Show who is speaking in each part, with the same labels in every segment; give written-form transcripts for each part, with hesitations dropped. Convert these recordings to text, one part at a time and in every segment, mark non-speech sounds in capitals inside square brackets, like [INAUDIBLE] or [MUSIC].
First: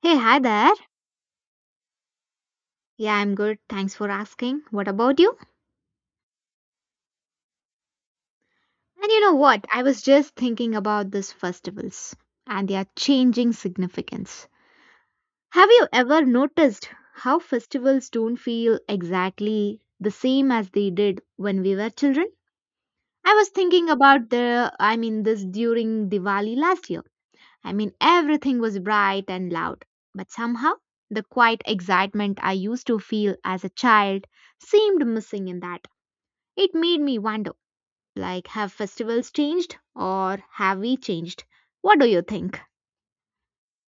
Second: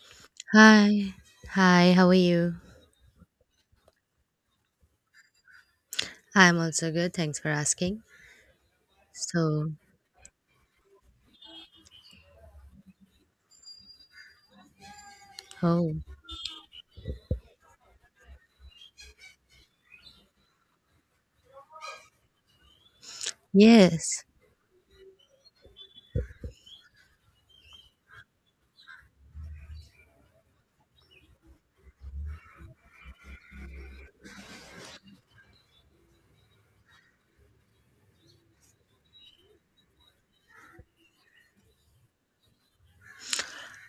Speaker 1: Hey, hi there.
Speaker 2: Hi. Hi, how are you?
Speaker 1: Yeah, I'm good. Thanks for asking. What about you?
Speaker 2: I'm also good. Thanks for asking.
Speaker 1: And you know what?
Speaker 2: So,
Speaker 1: I was just thinking about these festivals and their changing significance. Have you
Speaker 2: oh,
Speaker 1: ever noticed how festivals don't feel exactly the same as they did when we were children? I was thinking
Speaker 2: yes.
Speaker 1: about the, I mean, this during Diwali last year. I mean, everything was bright and loud, but somehow the quiet excitement I used to feel as a child seemed missing in that. It made me wonder like, have festivals changed or have we changed? What do you think?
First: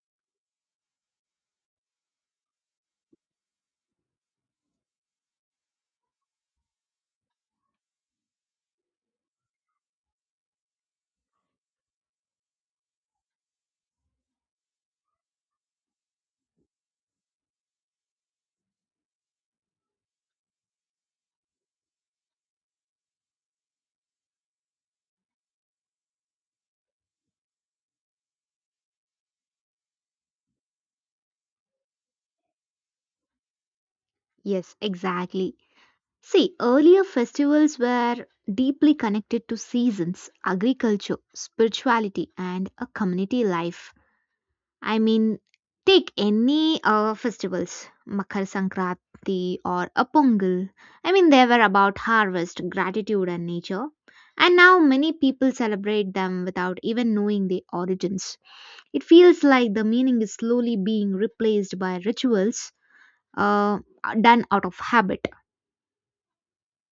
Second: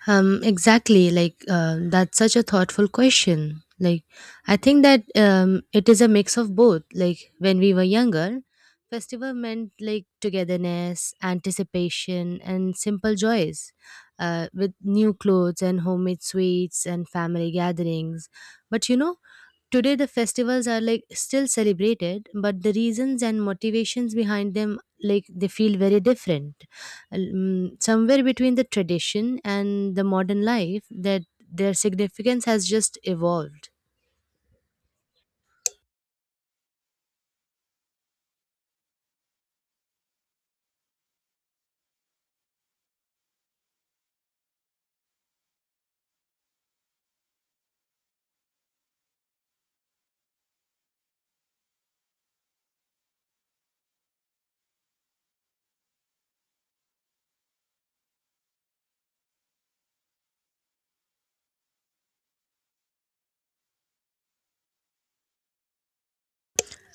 Speaker 2: Exactly, that's such a thoughtful question. I think that it is a mix of both. Like when we were younger, festival meant like togetherness, anticipation and simple joys. With new clothes and homemade sweets and family gatherings. But you know, today, the festivals are like still celebrated, but the reasons and motivations behind them like they feel very different. Somewhere between the tradition and the modern life, that their significance has just evolved.
Speaker 1: Yes, exactly. See, earlier festivals were deeply connected to seasons, agriculture, spirituality, and a community life. I mean, take any festivals, Makar Sankranti or a Pongal. I mean, they were about harvest, gratitude, and nature. And now many people celebrate them without even knowing the origins. It feels like the meaning is slowly being replaced by rituals uh, done out of habit.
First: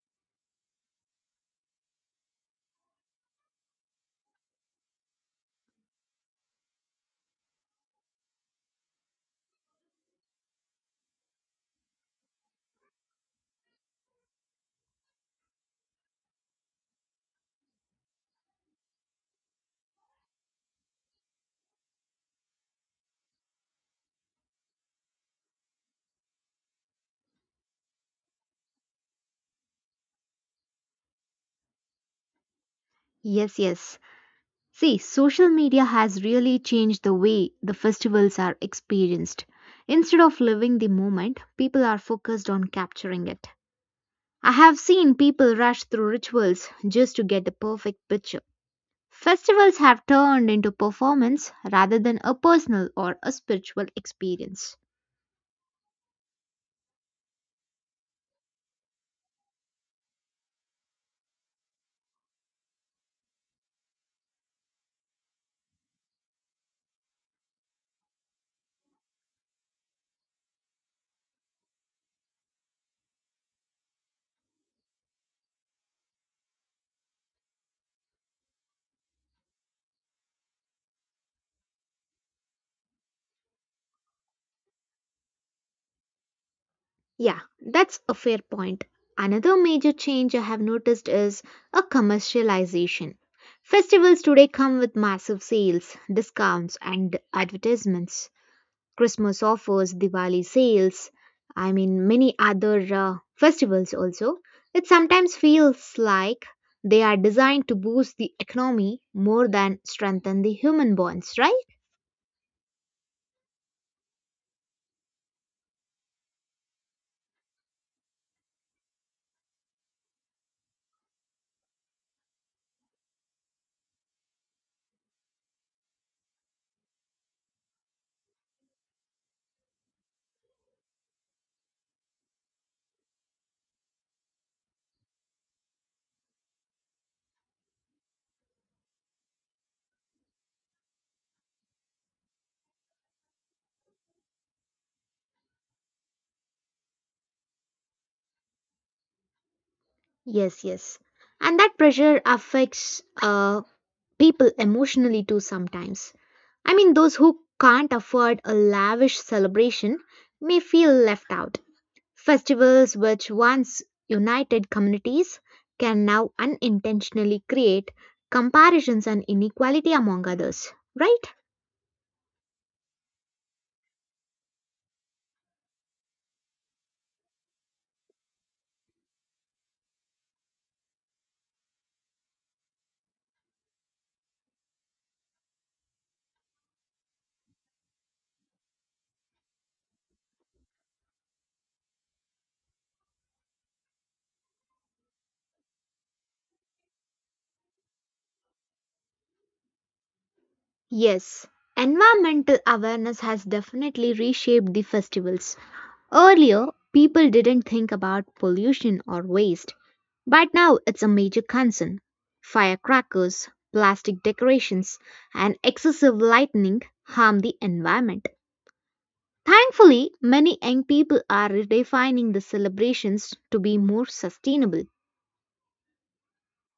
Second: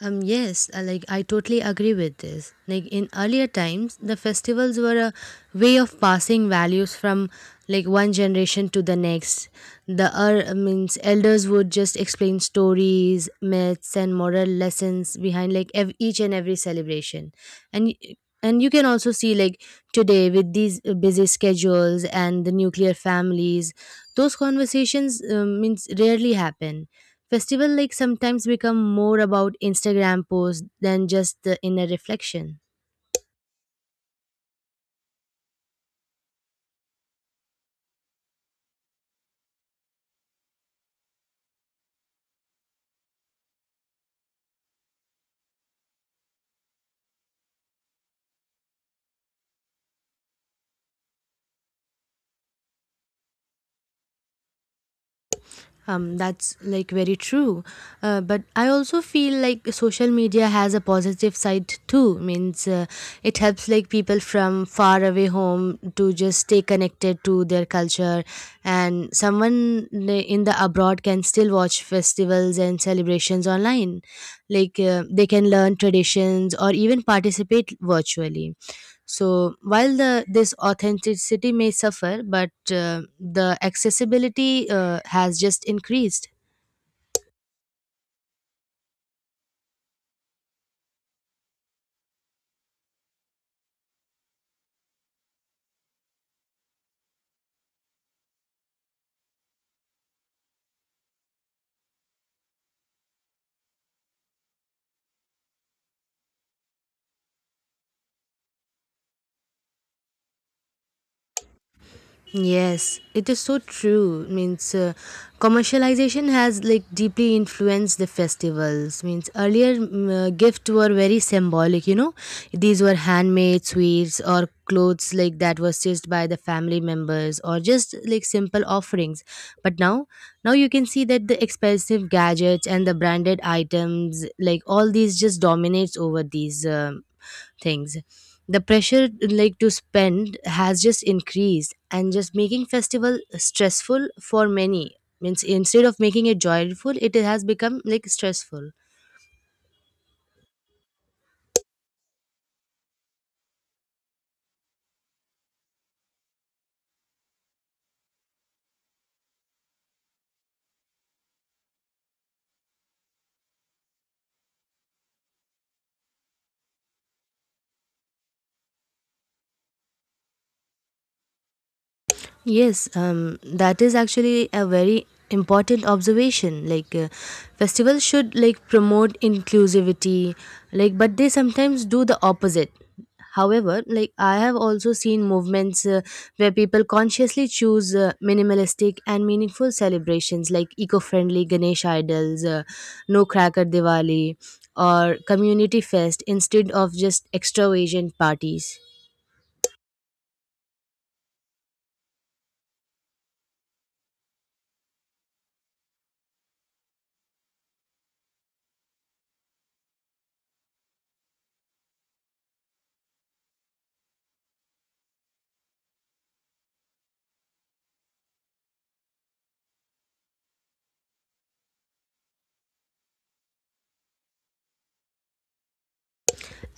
Speaker 2: Yes, I totally agree with this. Like in earlier times, the festivals were a way of passing values from like one generation to the next. The I means elders would just explain stories, myths, and moral lessons behind like each and every celebration, and. y- and you can also see, like today, with these busy schedules and the nuclear families, those conversations means rarely happen. Festival like sometimes become more about Instagram posts than just the inner reflection.
Speaker 1: Yes, yes. See, social media has really changed the way the festivals are experienced. Instead of living the moment, people are focused on capturing it. I have seen people rush through rituals just to get the perfect picture. Festivals have turned into performance rather than a personal or a spiritual experience.
Speaker 2: That's like very true. But I also feel like social media has a positive side too. Means it helps like people from far away home to just stay connected to their culture, and in the abroad can still watch festivals and celebrations online. Like they can learn traditions or even participate virtually, so while the this authenticity may suffer, but the accessibility has just increased.
Speaker 1: Yeah, that's a fair point. Another major change I have noticed is a commercialization. Festivals today come with massive sales, discounts, and advertisements. Christmas offers, Diwali sales, I mean, many other festivals also. It sometimes feels like they are designed to boost the economy more than strengthen the human bonds, right?
Speaker 2: Yes, it is so true. Means commercialization has like deeply influenced the festivals. Means earlier gifts were very symbolic. You know, these were handmade sweets or clothes like that were stitched by the family members or just like simple offerings. But now you can see that the expensive gadgets and the branded items like all these just dominates over these things. The pressure like to spend has just increased, and just making festival stressful for many. Means instead of making it joyful, it has become like stressful.
Speaker 1: Yes, yes. And that pressure affects people emotionally too sometimes. I mean, those who can't afford a lavish celebration may feel left out. Festivals, which once united communities, can now unintentionally create comparisons and inequality among others, right?
Speaker 2: Yes, that is actually a very important observation. Like, festivals should like promote inclusivity, like, but they sometimes do the opposite. However, like I have also seen movements, where people consciously choose minimalistic and meaningful celebrations like eco-friendly Ganesh idols, no cracker Diwali, or community fest instead of just extravagant parties.
Speaker 1: Yes, environmental awareness has definitely reshaped the festivals. Earlier, people didn't think about pollution or waste, but now it's a major concern. Firecrackers, plastic decorations, and excessive lighting harm the environment. Thankfully, many young people are redefining the celebrations to be more sustainable.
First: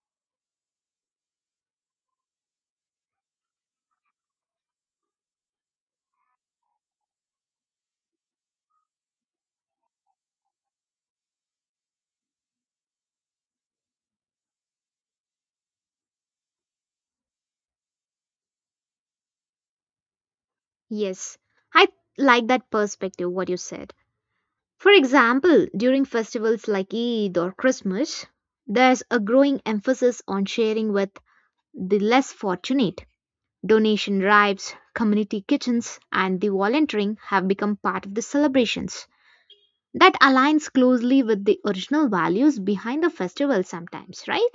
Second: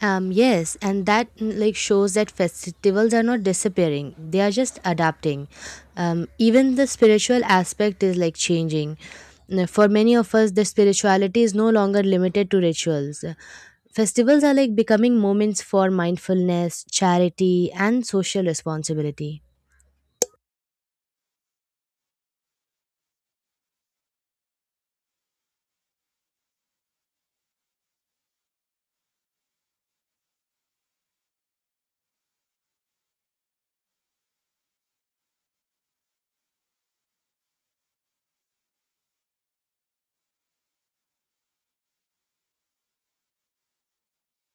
Speaker 2: Yes, and that like shows that festivals are not disappearing; they are just adapting. Even the spiritual aspect is like changing. For many of us, the spirituality is no longer limited to rituals. Festivals are like becoming moments for mindfulness, charity, and social responsibility.
Speaker 1: Yes, I like that perspective, what you said. For example, during festivals like Eid or Christmas, there's a growing emphasis on sharing with the less fortunate. Donation drives, community kitchens, and the volunteering have become part of the celebrations. That aligns closely with the original values behind the festival sometimes, right?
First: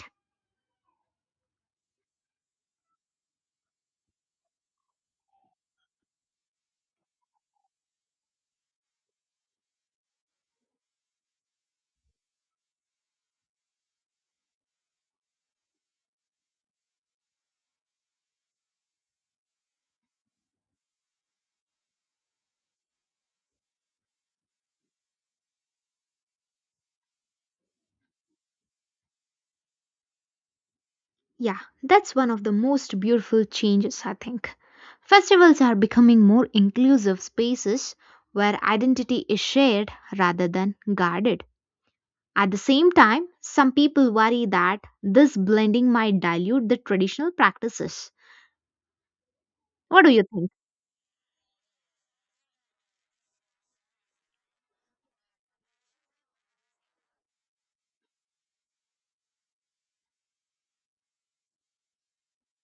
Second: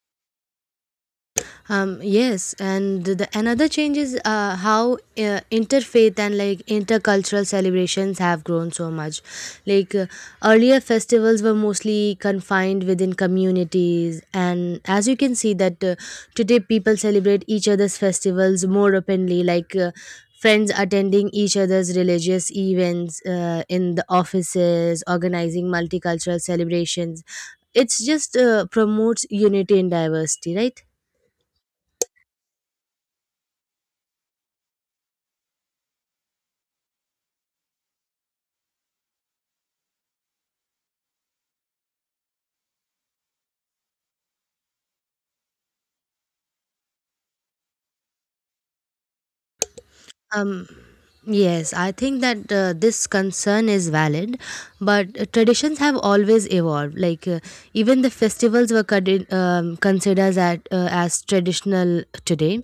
Speaker 2: Yes, and the another change is how interfaith and like intercultural celebrations have grown so much. Like earlier, festivals were mostly confined within communities, and as you can see that today people celebrate each other's festivals more openly, like friends attending each other's religious events in the offices, organizing multicultural celebrations. It's just promotes unity and diversity, right?
Speaker 1: Yeah, that's one of the most beautiful changes, I think. Festivals are becoming more inclusive spaces where identity is shared rather than guarded. At the same time, some people worry that this blending might dilute the traditional practices. What do you think?
Speaker 2: um Yes, I think that this concern is valid, but traditions have always evolved. Like even the festivals were considered as traditional today,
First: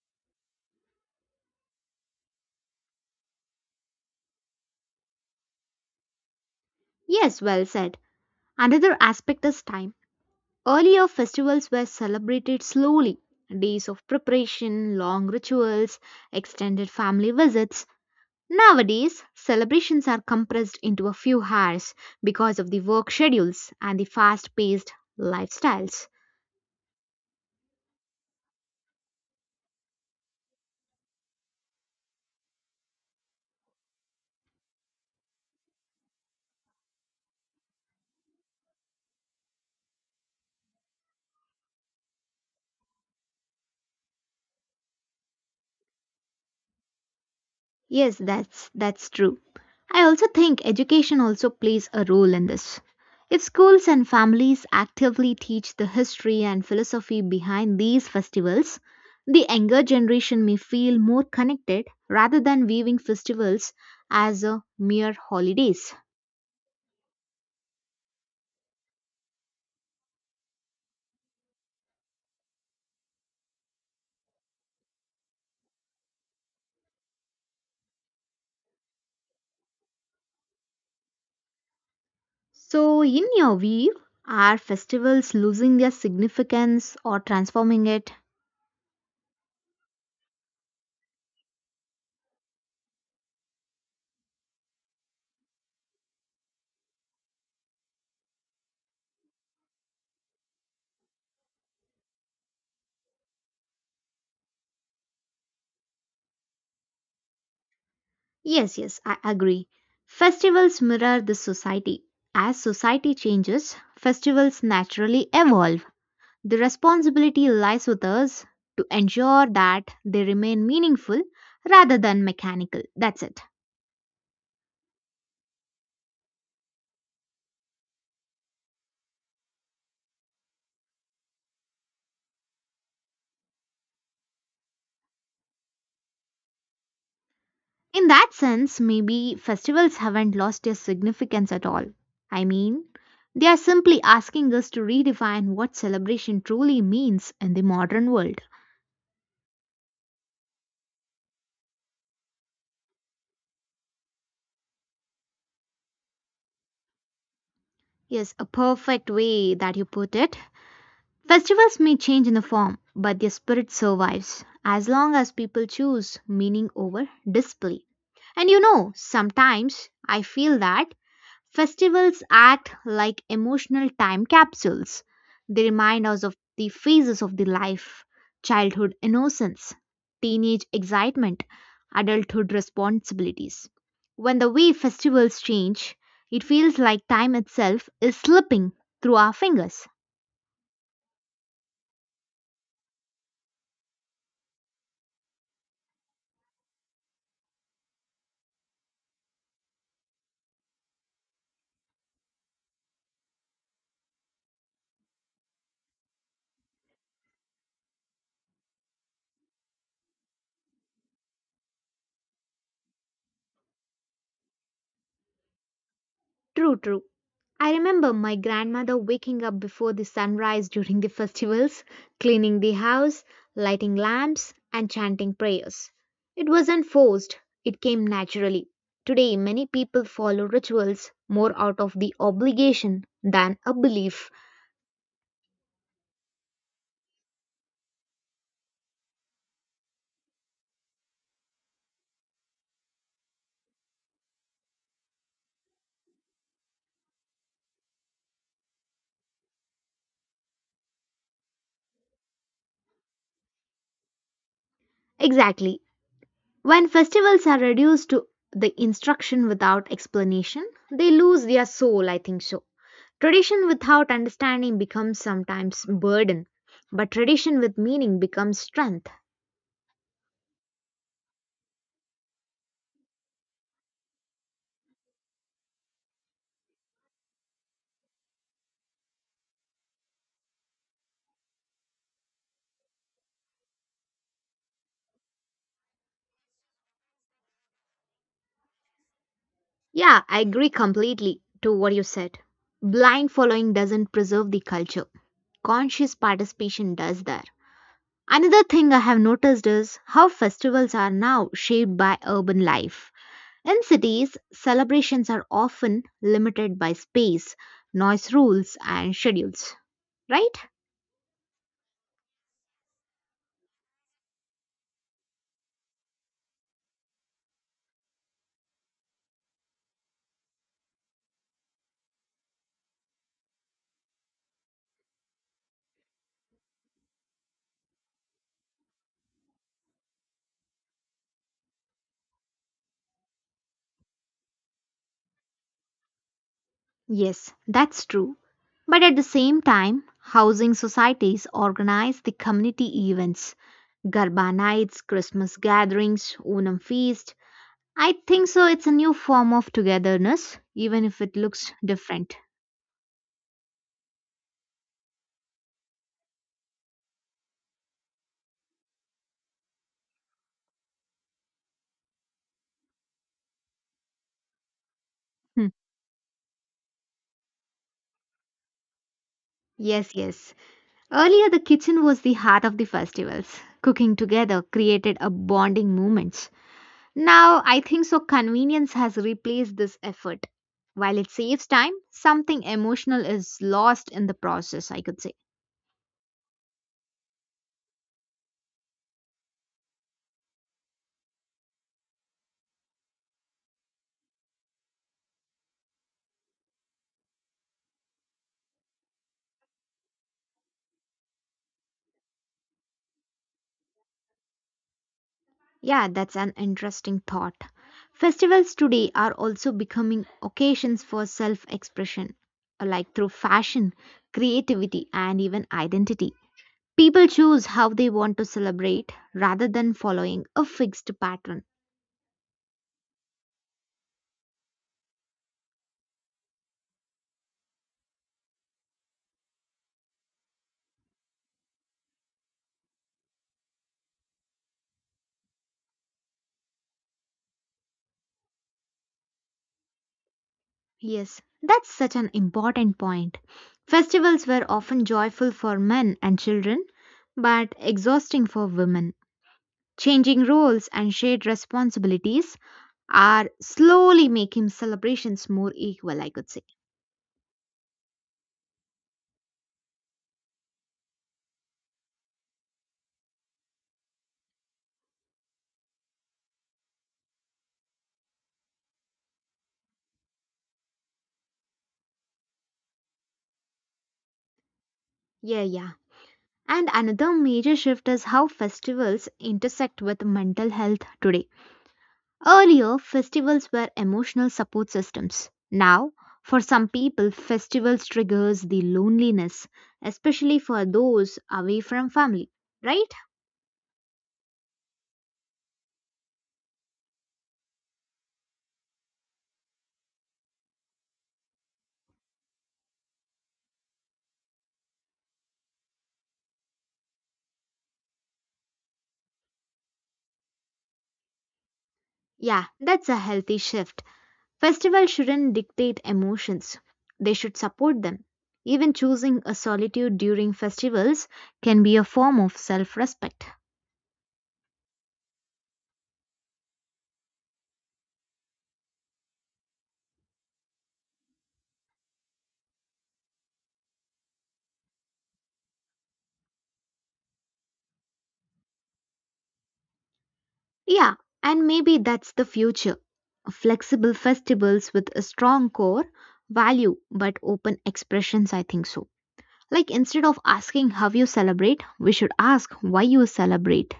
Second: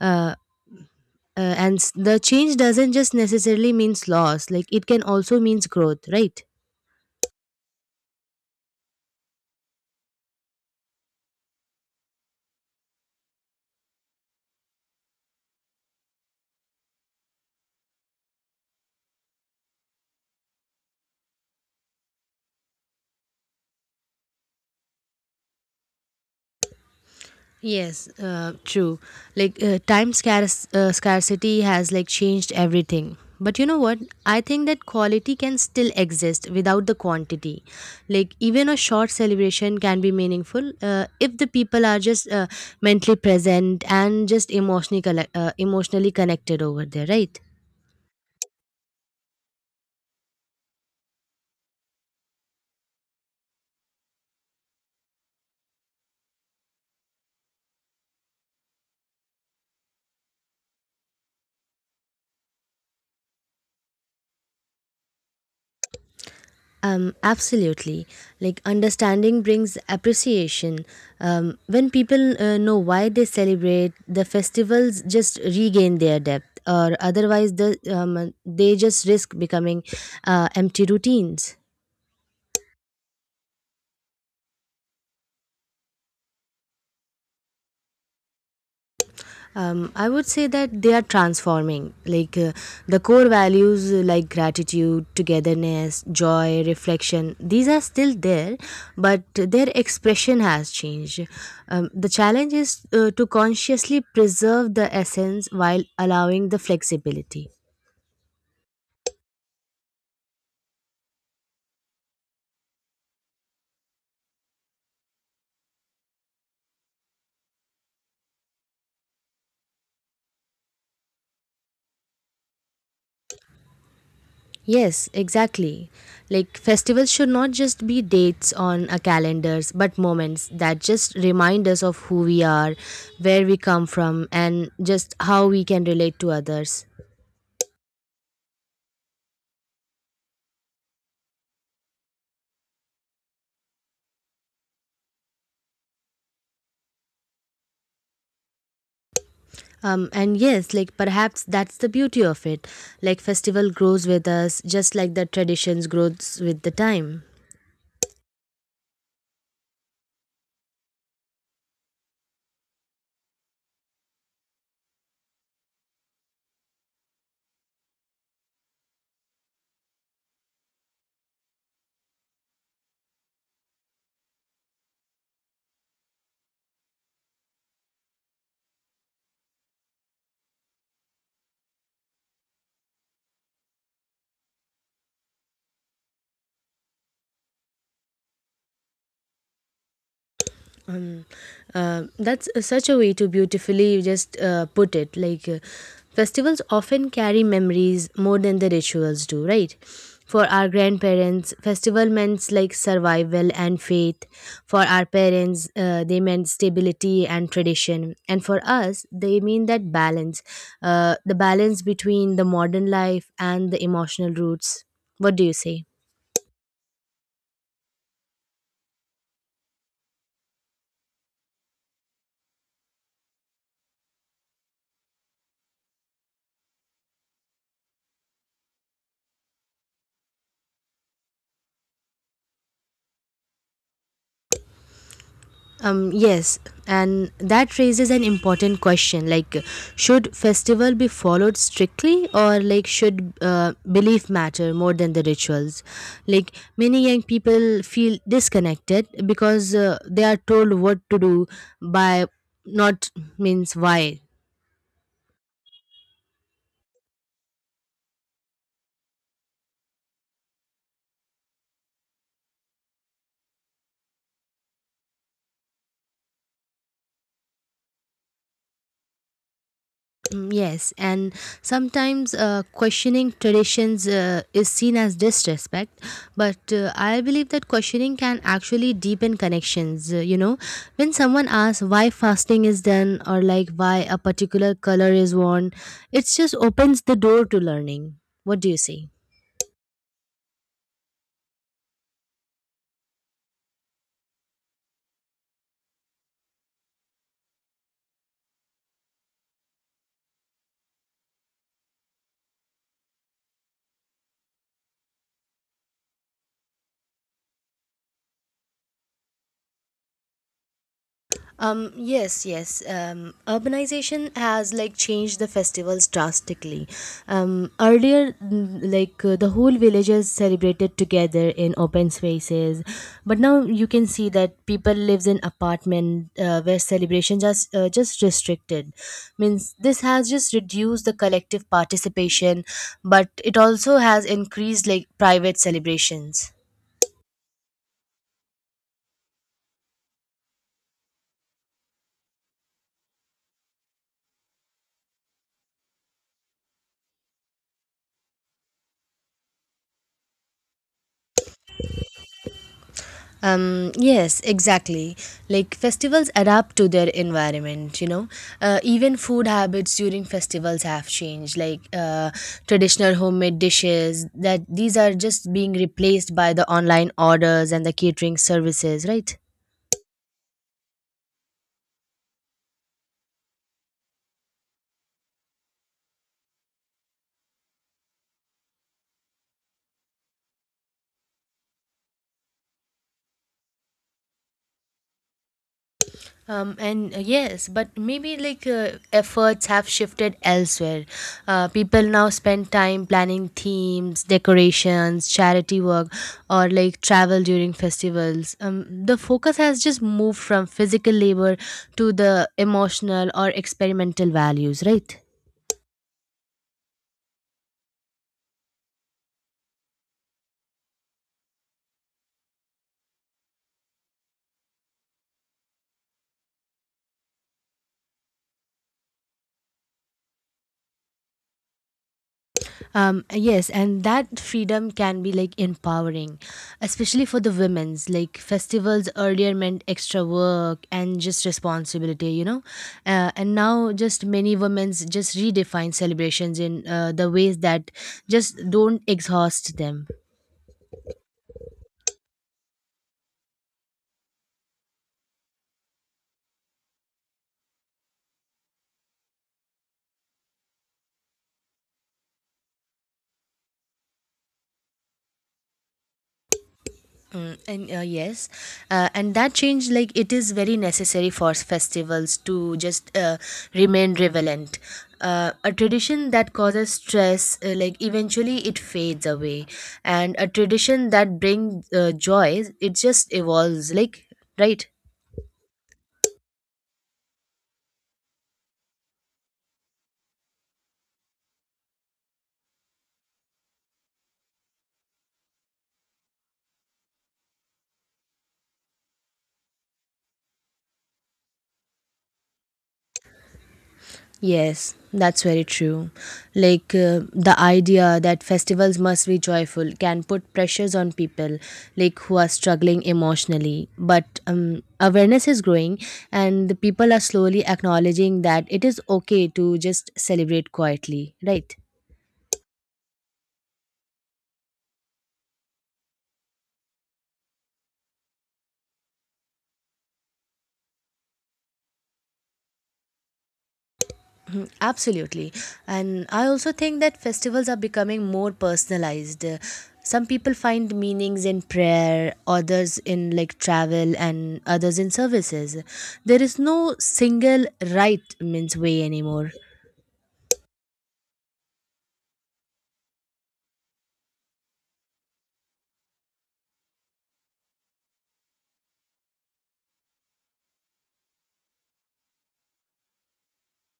Speaker 2: uh, the change doesn't just necessarily means loss. Like it can also means growth, right?
Speaker 1: Yes, well said. Another aspect is time. Earlier, festivals were celebrated slowly, days of preparation, long rituals, extended family visits. Nowadays, celebrations are compressed into a few hours because of the work schedules and the fast-paced lifestyles.
Speaker 2: Yes, true. Like time scarcity has like changed everything. But you know what? I think that quality can still exist without the quantity. Like even a short celebration can be meaningful if the people are just mentally present and just emotionally connected over there, right?
Speaker 1: Yes, that's true. I also think education also plays a role in this. If schools and families actively teach the history and philosophy behind these festivals, the younger generation may feel more connected rather than viewing festivals as a mere holidays.
Speaker 2: Absolutely. Like understanding brings appreciation. When people know why they celebrate, the festivals just regain their depth, or otherwise, they just risk becoming empty routines.
Speaker 1: So, in your view, are festivals losing their significance or transforming it?
Speaker 2: I would say that they are transforming, like the core values, like gratitude, togetherness, joy, reflection, these are still there, but their expression has changed. The challenge is to consciously preserve the essence while allowing the flexibility.
Speaker 1: Yes, yes, I agree. Festivals mirror the society. As society changes, festivals naturally evolve. The responsibility lies with us to ensure that they remain meaningful rather than mechanical. That's it.
Speaker 2: Yes, exactly. Like festivals should not just be dates on a calendars, but moments that just remind us of who we are, where we come from, and just how we can relate to others.
Speaker 1: In that sense, maybe festivals haven't lost their significance at all. I mean, they are simply asking us to redefine what celebration truly means in the modern world.
Speaker 2: And yes, like perhaps that's the beauty of it. Like festival grows with us, just like the traditions grows with the time.
Speaker 1: Yes, a perfect way that you put it. Festivals may change in the form, but their spirit survives as long as people choose meaning over display. And you know, sometimes I feel that festivals act like emotional time capsules. They remind us of the phases of the life, childhood innocence, teenage excitement, adulthood responsibilities. When the way festivals change, it feels like time itself is slipping through our fingers.
Speaker 2: um, that's such a way to beautifully just put it. Like festivals often carry memories more than the rituals do, right? For our grandparents, festival meant like survival and faith. For our parents, they meant stability and tradition, and for us they mean that balance, the balance between the modern life and the emotional roots. What do you say?
Speaker 1: True, true. I remember my grandmother waking up before the sunrise during the festivals, cleaning the house, lighting lamps, and chanting prayers. It wasn't forced, it came naturally. Today, many people follow rituals more out of the obligation than a belief.
Speaker 2: Yes, and that raises an important question, like should festival be followed strictly, or like should belief matter more than the rituals? Like many young people feel disconnected because they are told what to do by, not, means, why.
Speaker 1: Exactly. When festivals are reduced to the instruction without explanation, they lose their soul, I think so. Tradition without understanding becomes sometimes burden, but tradition with meaning becomes strength.
Speaker 2: Yes, and sometimes questioning traditions is seen as disrespect, but I believe that questioning can actually deepen connections. You know, when someone asks why fasting is done, or like why a particular color is worn, it just opens the door to learning. What do you say?
Speaker 1: Yeah, I agree completely to what you said. Blind following doesn't preserve the culture. Conscious participation does that. Another thing I have noticed is how festivals are now shaped by urban life. In cities, celebrations are often limited by space, noise rules, and schedules, right?
Speaker 2: Yes, yes. Urbanization has like changed the festivals drastically. Earlier, like the whole villages celebrated together in open spaces, but now you can see that people lives in apartment where celebrations are just restricted. Means this has just reduced the collective participation, but it also has increased like private celebrations.
Speaker 1: Yes, that's true. But at the same time, housing societies organize the community events, Garba nights, Christmas gatherings, Onam feast. I think so it's a new form of togetherness, even if it looks different.
Speaker 2: Yes, exactly. Like festivals adapt to their environment, you know. Even food habits during festivals have changed. Like traditional homemade dishes, that these are just
Speaker 1: Hmm.
Speaker 2: being replaced by the online orders and the catering services, right?
Speaker 1: Yes, yes. Earlier the kitchen was the heart of the festivals. Cooking together created a bonding moment. Now, I think so convenience has replaced this effort. While it saves time, something emotional is lost in the process, I could say.
Speaker 2: And Yes, but maybe like efforts have shifted elsewhere. People now spend time planning themes, decorations, charity work, or like travel during festivals. The focus has just moved from physical labor to the emotional or experimental values, right?
Speaker 1: Yeah, that's an interesting thought. Festivals today are also becoming occasions for self expression, like through fashion, creativity, and even identity. People choose how they want to celebrate rather than following a fixed pattern.
Speaker 2: Yes, and that freedom can be like empowering, especially for the women's. Like festivals earlier meant extra work and just responsibility, you know. And now, just many women's just redefine celebrations in the ways that just don't exhaust them.
Speaker 1: Yes, that's such an important point. Festivals were often joyful for men and children, but exhausting for women. Changing roles and shared responsibilities are slowly making celebrations more equal, I could say.
Speaker 2: Mm, and Yes, and that change, like it is very necessary for festivals to just remain relevant. A tradition that causes stress, like eventually it fades away, and a tradition that brings joy, it just evolves. Like right.
Speaker 1: Yeah, yeah. And another major shift is how festivals intersect with mental health today. Earlier, festivals were emotional support systems. Now, for some people, festivals triggers the loneliness, especially for those away from family, right?
Speaker 2: Yes, that's very true. Like the idea that festivals must be joyful can put pressures on people like who are struggling emotionally. But awareness is growing and the people are slowly acknowledging that it is okay to just celebrate quietly, right?
Speaker 1: Yeah, that's a healthy shift. Festivals shouldn't dictate emotions. They should support them. Even choosing a solitude during festivals can be a form of self-respect.
Speaker 2: Absolutely. And I also think that festivals are becoming more personalized. Some people find meanings in prayer, others in like travel, and others in services. There is no single right means way anymore.
Speaker 1: Yeah, and maybe that's the future. Flexible festivals with a strong core value but open expressions, I think so. Like instead of asking how you celebrate, we should ask why you celebrate.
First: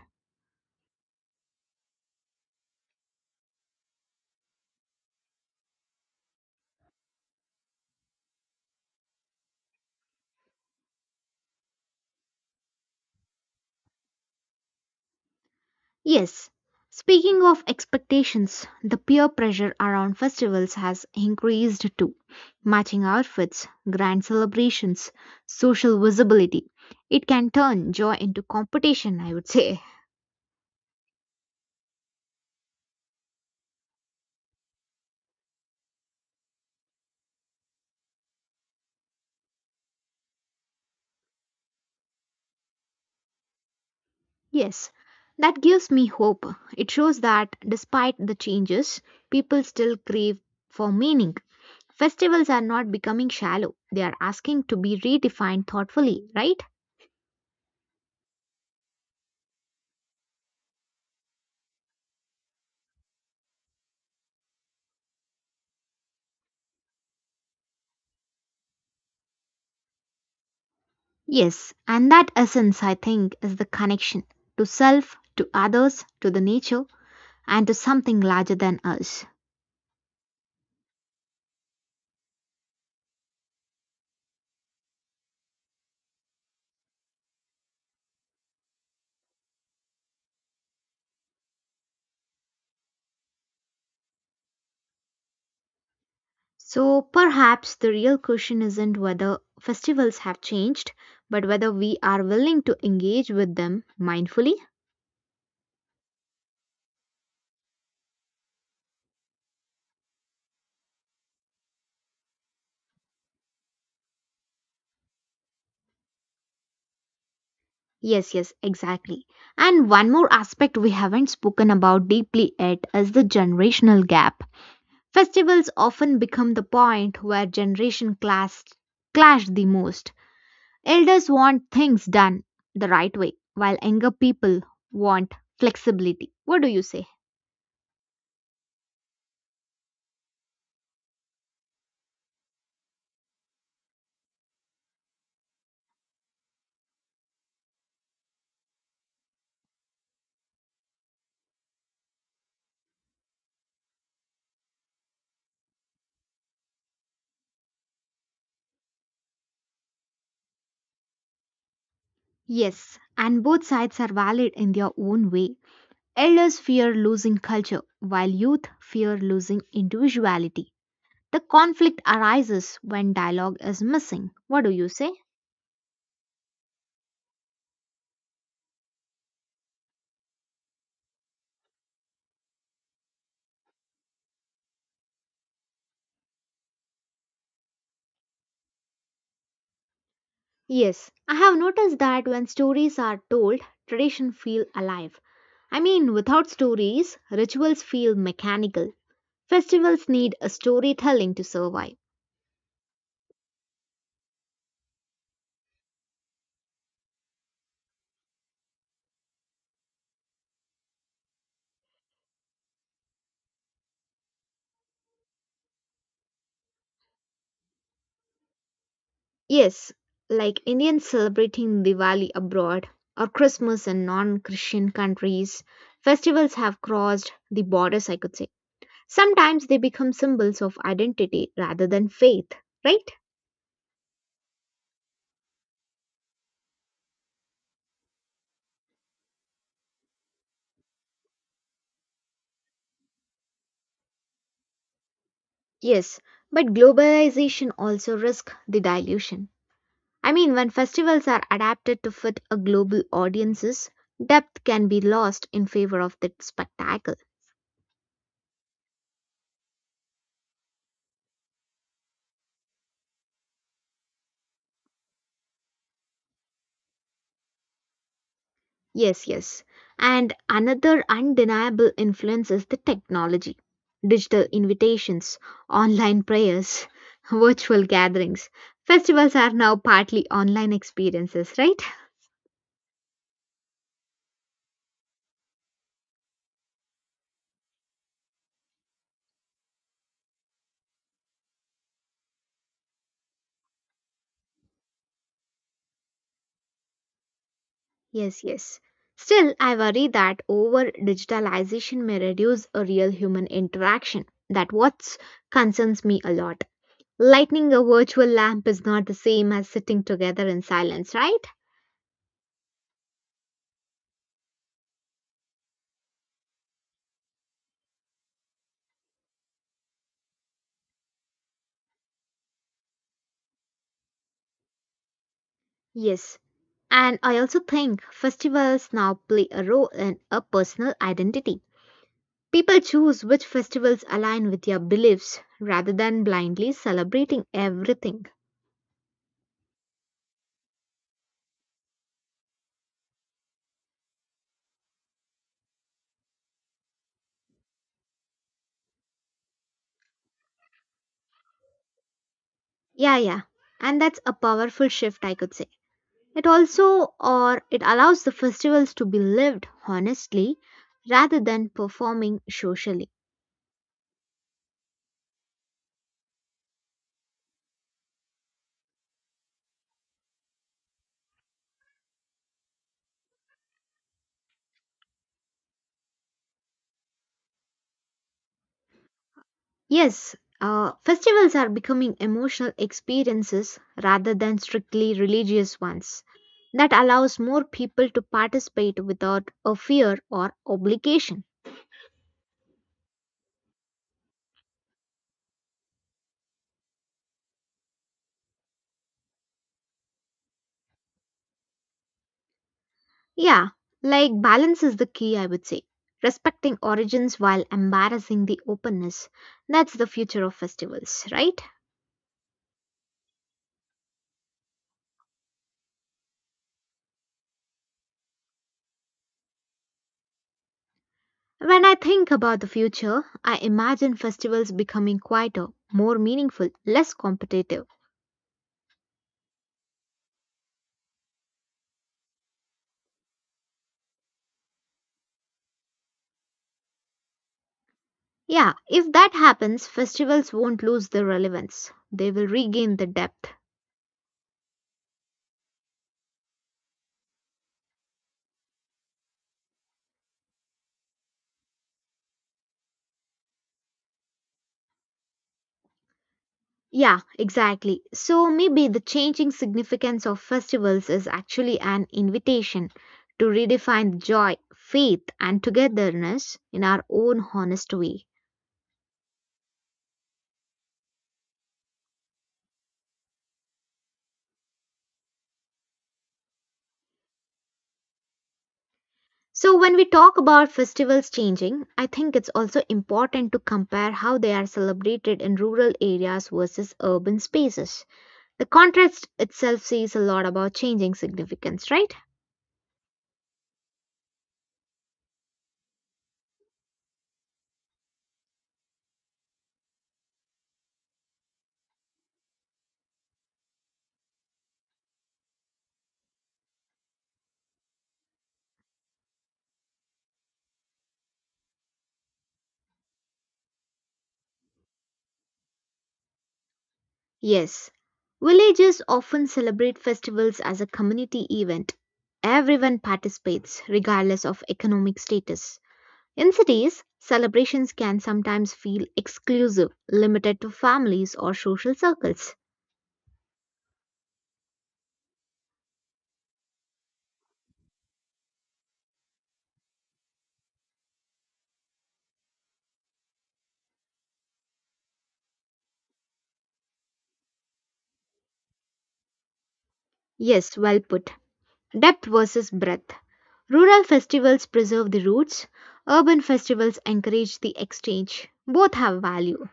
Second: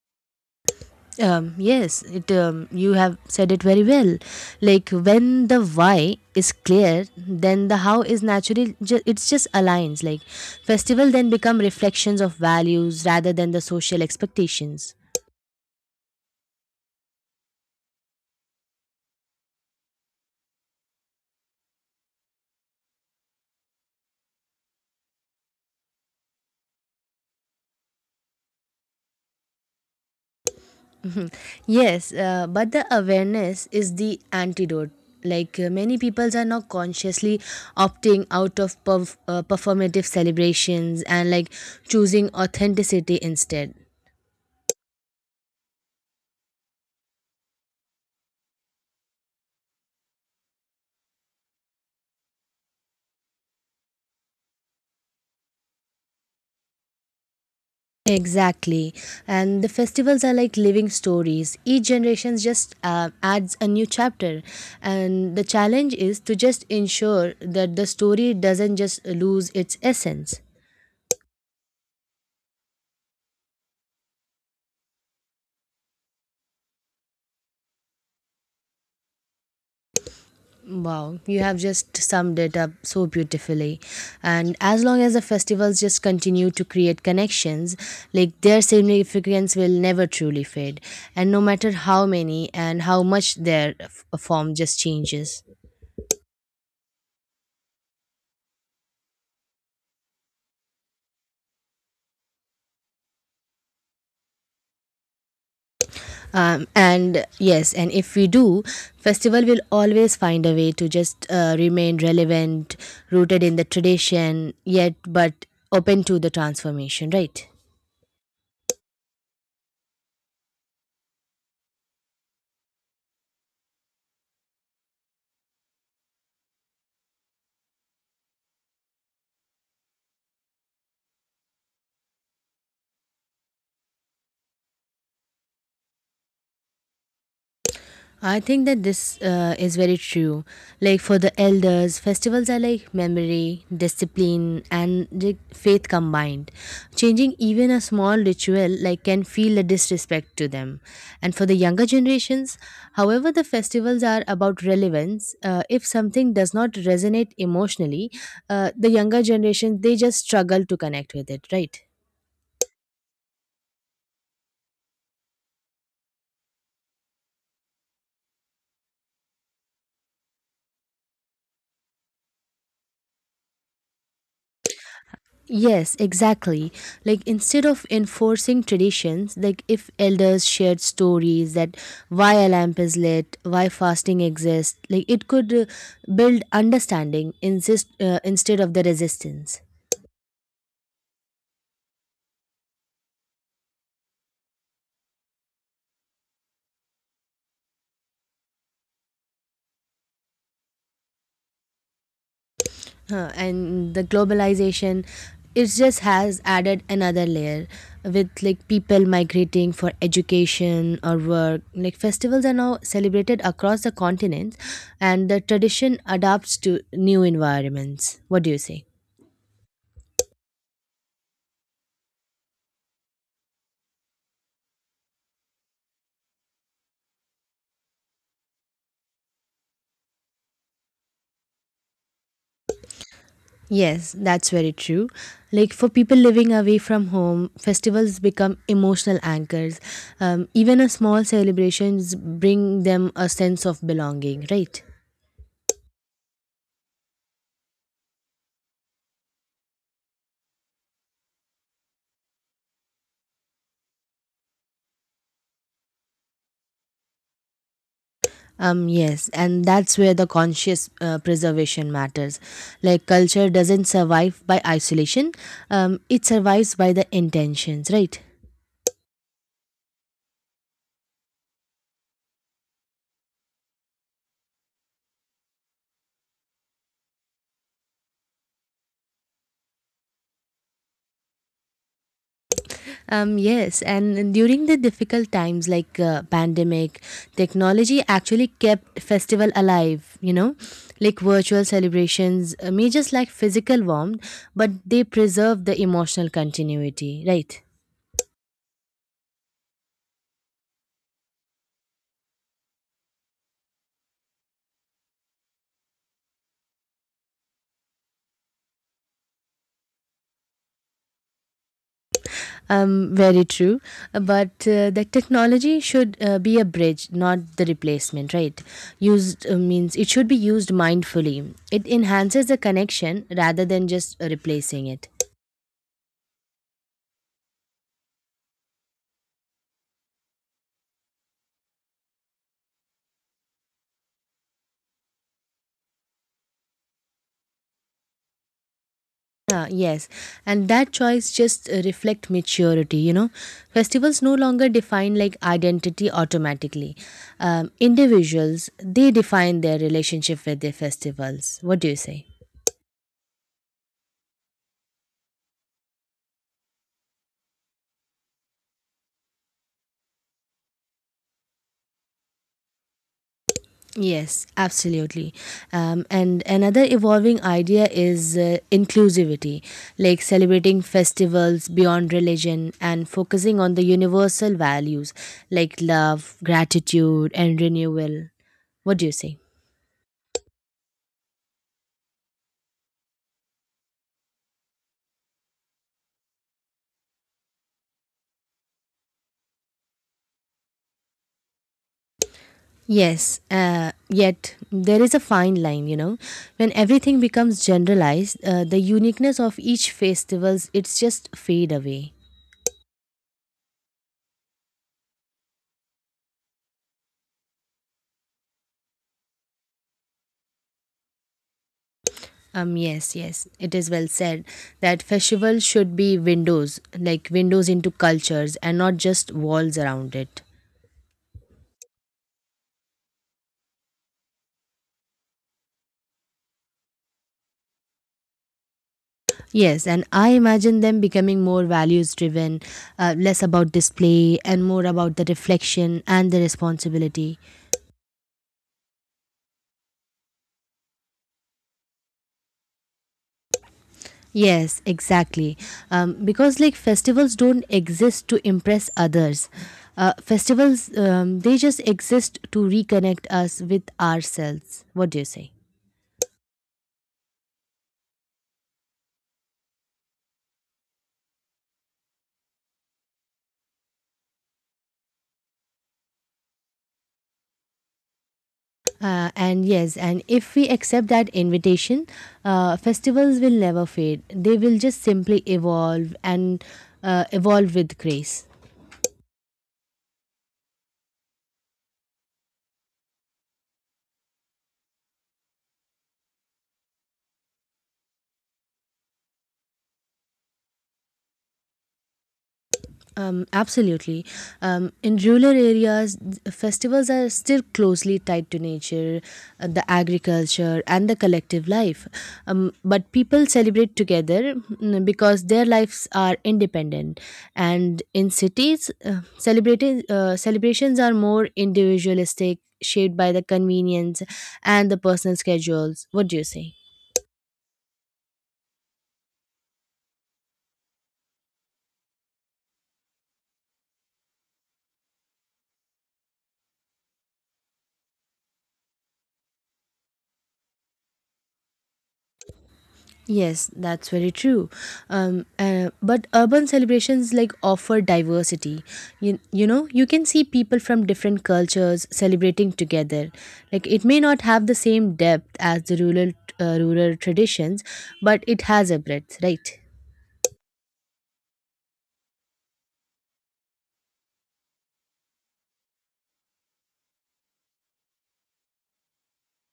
Speaker 2: Yes, it you have said it very well. Like when the why is clear, then the how is it's just aligns. Like festival then become reflections of values rather than the social expectations.
Speaker 1: Yes. Speaking of expectations, the peer pressure around festivals has increased too. Matching outfits, grand celebrations, social visibility. It can turn joy into competition, I would say.
Speaker 2: [LAUGHS] Mhm. Yes, but the awareness is the antidote. Like many people are now consciously opting out of performative celebrations and like choosing authenticity instead.
Speaker 1: Yes, that gives me hope. It shows that despite the changes, people still crave for meaning. Festivals are not becoming shallow, they are asking to be redefined thoughtfully, right?
Speaker 2: Exactly. And the festivals are like living stories. Each generation just adds a new chapter. And the challenge is to just ensure that the story doesn't just lose its essence.
Speaker 1: Yes, and that essence, I think, is the connection to self, to others, to the nature, and to something larger than us.
Speaker 2: Wow, you have just summed it up so beautifully. And as long as the festivals just continue to create connections, like their significance will never truly fade. And no matter how many and how much their form just changes.
Speaker 1: So perhaps the real question isn't whether festivals have changed, but whether we are willing to engage with them mindfully.
Speaker 2: And yes, and if we do, festival will always find a way to just remain relevant, rooted in the tradition, yet but open to the transformation, right?
Speaker 1: Yes, yes, exactly. And one more aspect we haven't spoken about deeply yet is the generational gap. Festivals often become the point where generation clash the most. Elders want things done the right way, while younger people want flexibility. What do you say?
Speaker 2: I think that this is very true. Like for the elders, festivals are like memory, discipline, and the faith combined. Changing even a small ritual like can feel a disrespect to them. And for the younger generations, however, the festivals are about relevance. If something does not resonate emotionally, the younger generation they just struggle to connect with it, right?
Speaker 1: Yes, and both sides are valid in their own way. Elders fear losing culture, while youth fear losing individuality. The conflict arises when dialogue is missing. What do you say?
Speaker 2: Yes, exactly. Like instead of enforcing traditions, like if elders shared stories that why a lamp is lit, why fasting exists, like it could build understanding instead of the resistance.
Speaker 1: Yes, I have noticed that when stories are told, tradition feel alive. I mean, without stories, rituals feel mechanical. Festivals need a storytelling to survive.
Speaker 2: And the globalization it just has added another layer with like people migrating for education or work, like festivals are now celebrated across the continents and the tradition adapts to new environments. What do you say?
Speaker 1: Yes, like Indians celebrating Diwali abroad or Christmas in non-Christian countries, festivals have crossed the borders, I could say. Sometimes they become symbols of identity rather than faith, right?
Speaker 2: Yes, that's very true. Like for people living away from home, festivals become emotional anchors. Even a small celebrations bring them a sense of belonging, right?
Speaker 1: Yes, but globalization also risks the dilution. I mean, when festivals are adapted to fit a global audiences, depth can be lost in favor of the spectacle.
Speaker 2: Yes, and that's where the conscious preservation matters. Like culture doesn't survive by isolation, it survives by the intentions, right?
Speaker 1: Yes, yes. And another undeniable influence is the technology. Digital invitations, online prayers, [LAUGHS] virtual gatherings. Festivals are now partly online experiences, right?
Speaker 2: Yes, and during the difficult times like pandemic, technology actually kept festival alive, like virtual celebrations, may just like physical warmth, but they preserve the emotional continuity, right?
Speaker 1: Yes, yes. Still, I worry that over digitalization may reduce a real human interaction. That what concerns me a lot. Lighting a virtual lamp is not the same as sitting together in silence, right?
Speaker 2: Very true. But the technology should be a bridge, not the replacement, right? Used means It should be used mindfully. It enhances the connection rather than just replacing it.
Speaker 1: Yes. And I also think festivals now play a role in a personal identity. People choose which festivals align with their beliefs rather than blindly celebrating everything.
Speaker 2: Yeah, yes, and that choice just reflect maturity. You know, festivals no longer define like identity automatically. Individuals they define their relationship with their festivals. What do you say?
Speaker 1: Yeah, yeah. And that's a powerful shift, I could say. It also or it allows the festivals to be lived honestly rather than performing socially.
Speaker 2: Yes, absolutely. And another evolving idea is inclusivity, like celebrating festivals beyond religion and focusing on the universal values like love, gratitude, and renewal. What do you say?
Speaker 1: Yes, festivals are becoming emotional experiences rather than strictly religious ones. That allows more people to participate without a fear or obligation.
Speaker 2: Yes, yet there is a fine line, you know. When everything becomes generalized, the uniqueness of each festivals it's just fade away.
Speaker 1: Yeah, like balance is the key, I would say. Respecting origins while embarrassing the openness. That's the future of festivals, right?
Speaker 2: Yes, yes, it is well said that festivals should be windows, like windows into cultures and not just walls around it.
Speaker 1: When I think about the future, I imagine festivals becoming quieter, more meaningful, less competitive.
Speaker 2: Yes, and I imagine them becoming more values driven, less about display and more about the reflection and the responsibility.
Speaker 1: Yeah, if that happens, festivals won't lose their relevance. They will regain the depth.
Speaker 2: Yes, exactly. Because like festivals don't exist to impress others. Festivals, they just exist to reconnect us with ourselves. What do you say?
Speaker 1: Yeah, exactly. So maybe the changing significance of festivals is actually an invitation to redefine joy, faith, and togetherness in our own honest way.
Speaker 2: And yes, and if we accept that invitation, festivals will never fade. They will just simply evolve and evolve with grace.
Speaker 1: So, when we talk about festivals changing, I think it's also important to compare how they are celebrated in rural areas versus urban spaces. The contrast itself says a lot about changing significance, right?
Speaker 2: Absolutely. In rural areas, festivals are still closely tied to nature, the agriculture, and the collective life. But people celebrate together because their lives are independent. And in cities, celebrations are more individualistic, shaped by the convenience and the personal schedules. What do you say?
Speaker 1: Yes. Villages often celebrate festivals as a community event. Everyone participates, regardless of economic status. In cities, celebrations can sometimes feel exclusive, limited to families or social circles.
Speaker 2: Yes, that's very true. But urban celebrations like offer diversity. You know, you can see people from different cultures celebrating together. Like it may not have the same depth as the rural rural traditions, but it has a breadth, right?
Speaker 1: Yes, well put. Depth versus breadth. Rural festivals preserve the roots, urban festivals encourage the exchange. Both have value.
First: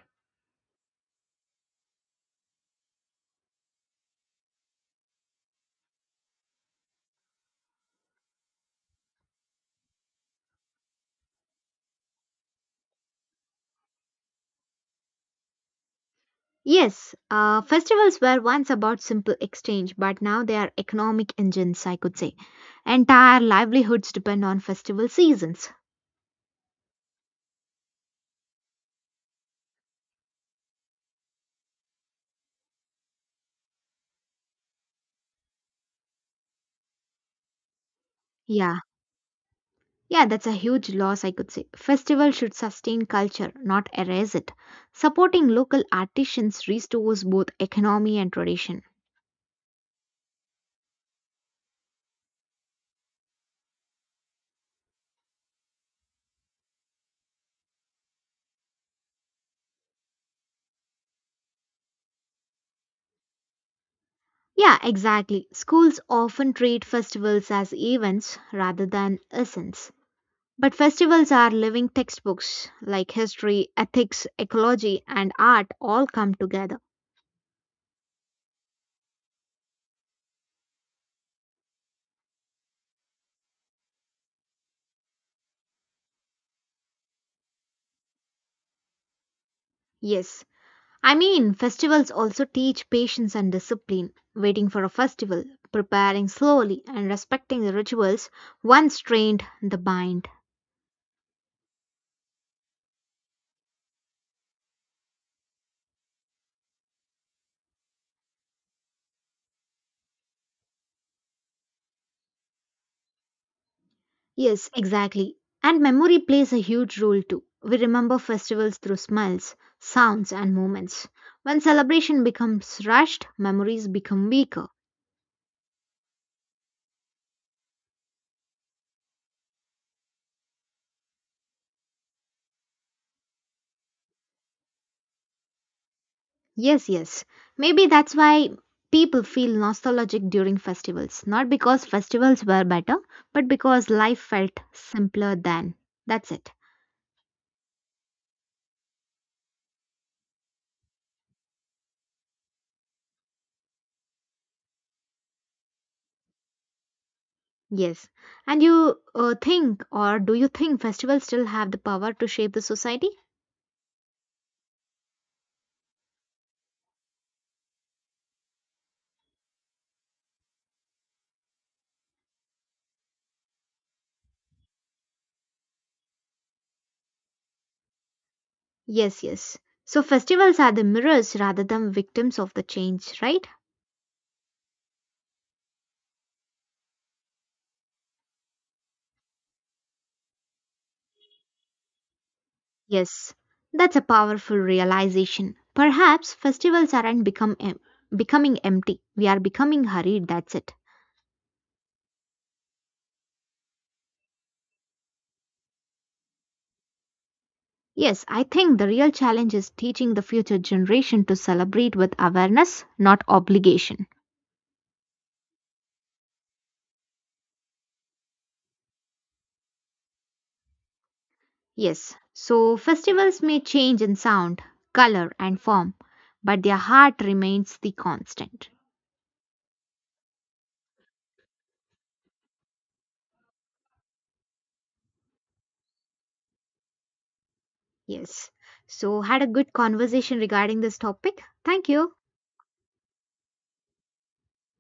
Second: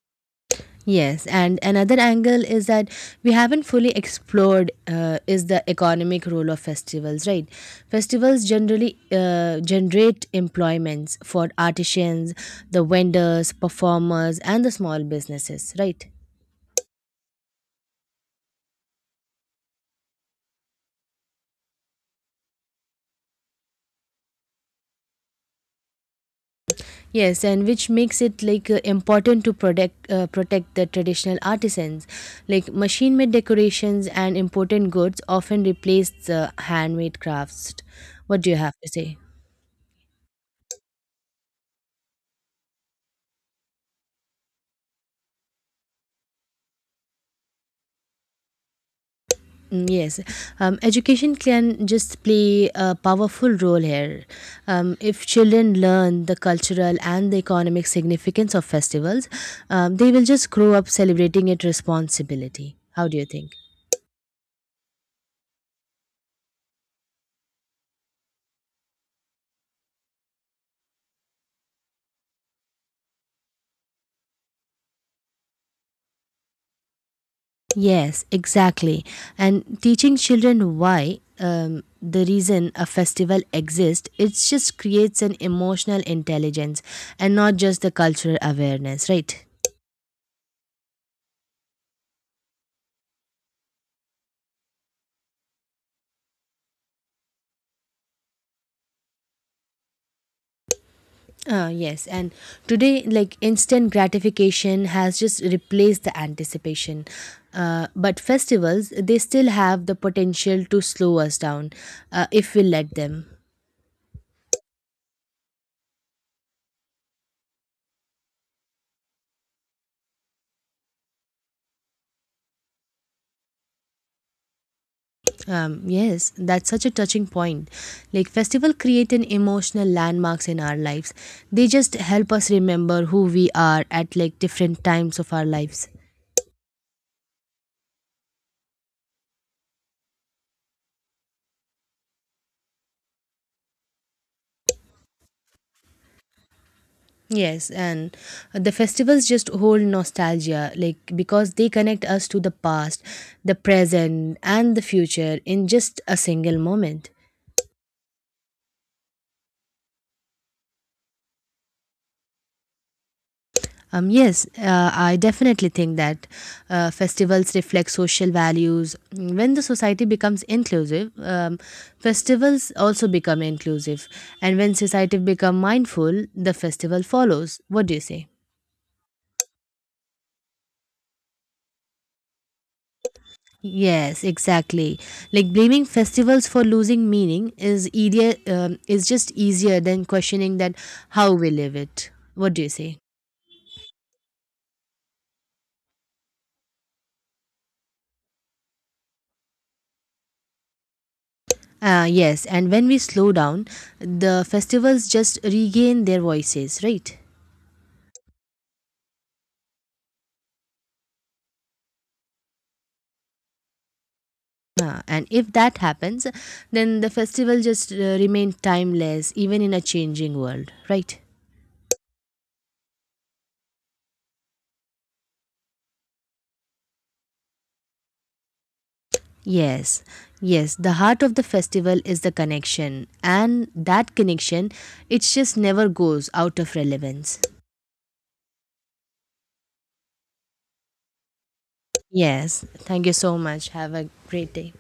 Speaker 2: Yes, and another angle is that we haven't fully explored is the economic role of festivals, right? Festivals generally generate employments for artisans, the vendors, performers, and the small businesses, right?
Speaker 1: Yes, festivals were once about simple exchange, but now they are economic engines, I could say. Entire livelihoods depend on festival seasons.
Speaker 2: Yes, and which makes it like important to protect the traditional artisans. Like machine-made decorations and important goods often replace the handmade crafts. What do you have
Speaker 1: Yeah,
Speaker 2: to say?
Speaker 1: yeah, that's a huge loss, I could say. Festival should sustain culture, not erase it. Supporting local artisans restores both economy and tradition.
Speaker 2: Yes, education can just play a powerful role here. If children learn the cultural and the economic significance of festivals, they will just grow up celebrating it responsibility. How do you think?
Speaker 1: Yeah, exactly. Schools often treat festivals as events rather than essence. But festivals are living textbooks like history, ethics, ecology, and art all come together.
Speaker 2: Yes, exactly. And teaching children why the reason a festival exists, it just creates an emotional intelligence and not just the cultural awareness, right?
Speaker 1: Yes. I mean, festivals also teach patience and discipline. Waiting for a festival, preparing slowly, and respecting the rituals once trained the mind.
Speaker 2: Yes, and today, like instant gratification has just replaced the anticipation. But festivals, they still have the potential to slow us down if we let them.
Speaker 1: Yes, exactly. And memory plays a huge role too. We remember festivals through smells, sounds, and moments. When celebration becomes rushed, memories become weaker.
Speaker 2: Yes, that's such a touching point. Like festival create an emotional landmarks in our lives. They just help us remember who we are at like different times of our lives.
Speaker 1: Yes, yes. Maybe that's why people feel nostalgic during festivals. Not because festivals were better, but because life felt simpler then. That's it.
Speaker 2: Yes, and the festivals just hold nostalgia, like because they connect us to the past, the present, and the future in just a single moment.
Speaker 1: Yes. And you think, or do you think festivals still have the power to shape the society?
Speaker 2: Yes, I definitely think that festivals reflect social values. When the society becomes inclusive, festivals also become inclusive, and when society become mindful, the festival follows. What do you say?
Speaker 1: Yes, yes. So festivals are the mirrors rather than victims of the change, right?
Speaker 2: Yes, exactly. Like blaming festivals for losing meaning is easier, is just easier than questioning that how we live it. What do you say?
Speaker 1: Yes. That's a powerful realization. Perhaps festivals aren't becoming empty. We are becoming hurried, that's it.
Speaker 2: Yes, and when we slow down, the festivals just regain their voices, right?
Speaker 1: Yes, I think the real challenge is teaching the future generation to celebrate with awareness, not obligation.
Speaker 2: And if that happens, then the festival just remain timeless even in a changing world, right?
Speaker 1: Yes. So festivals may change in sound, color and form, but their heart remains the constant.
Speaker 2: Yes, yes, the heart of the festival is the connection, and that connection, it just never goes out of relevance.
Speaker 1: Yes. So, had a good conversation regarding this topic. Thank you.
Speaker 2: Yes, thank you so much. Have a great day.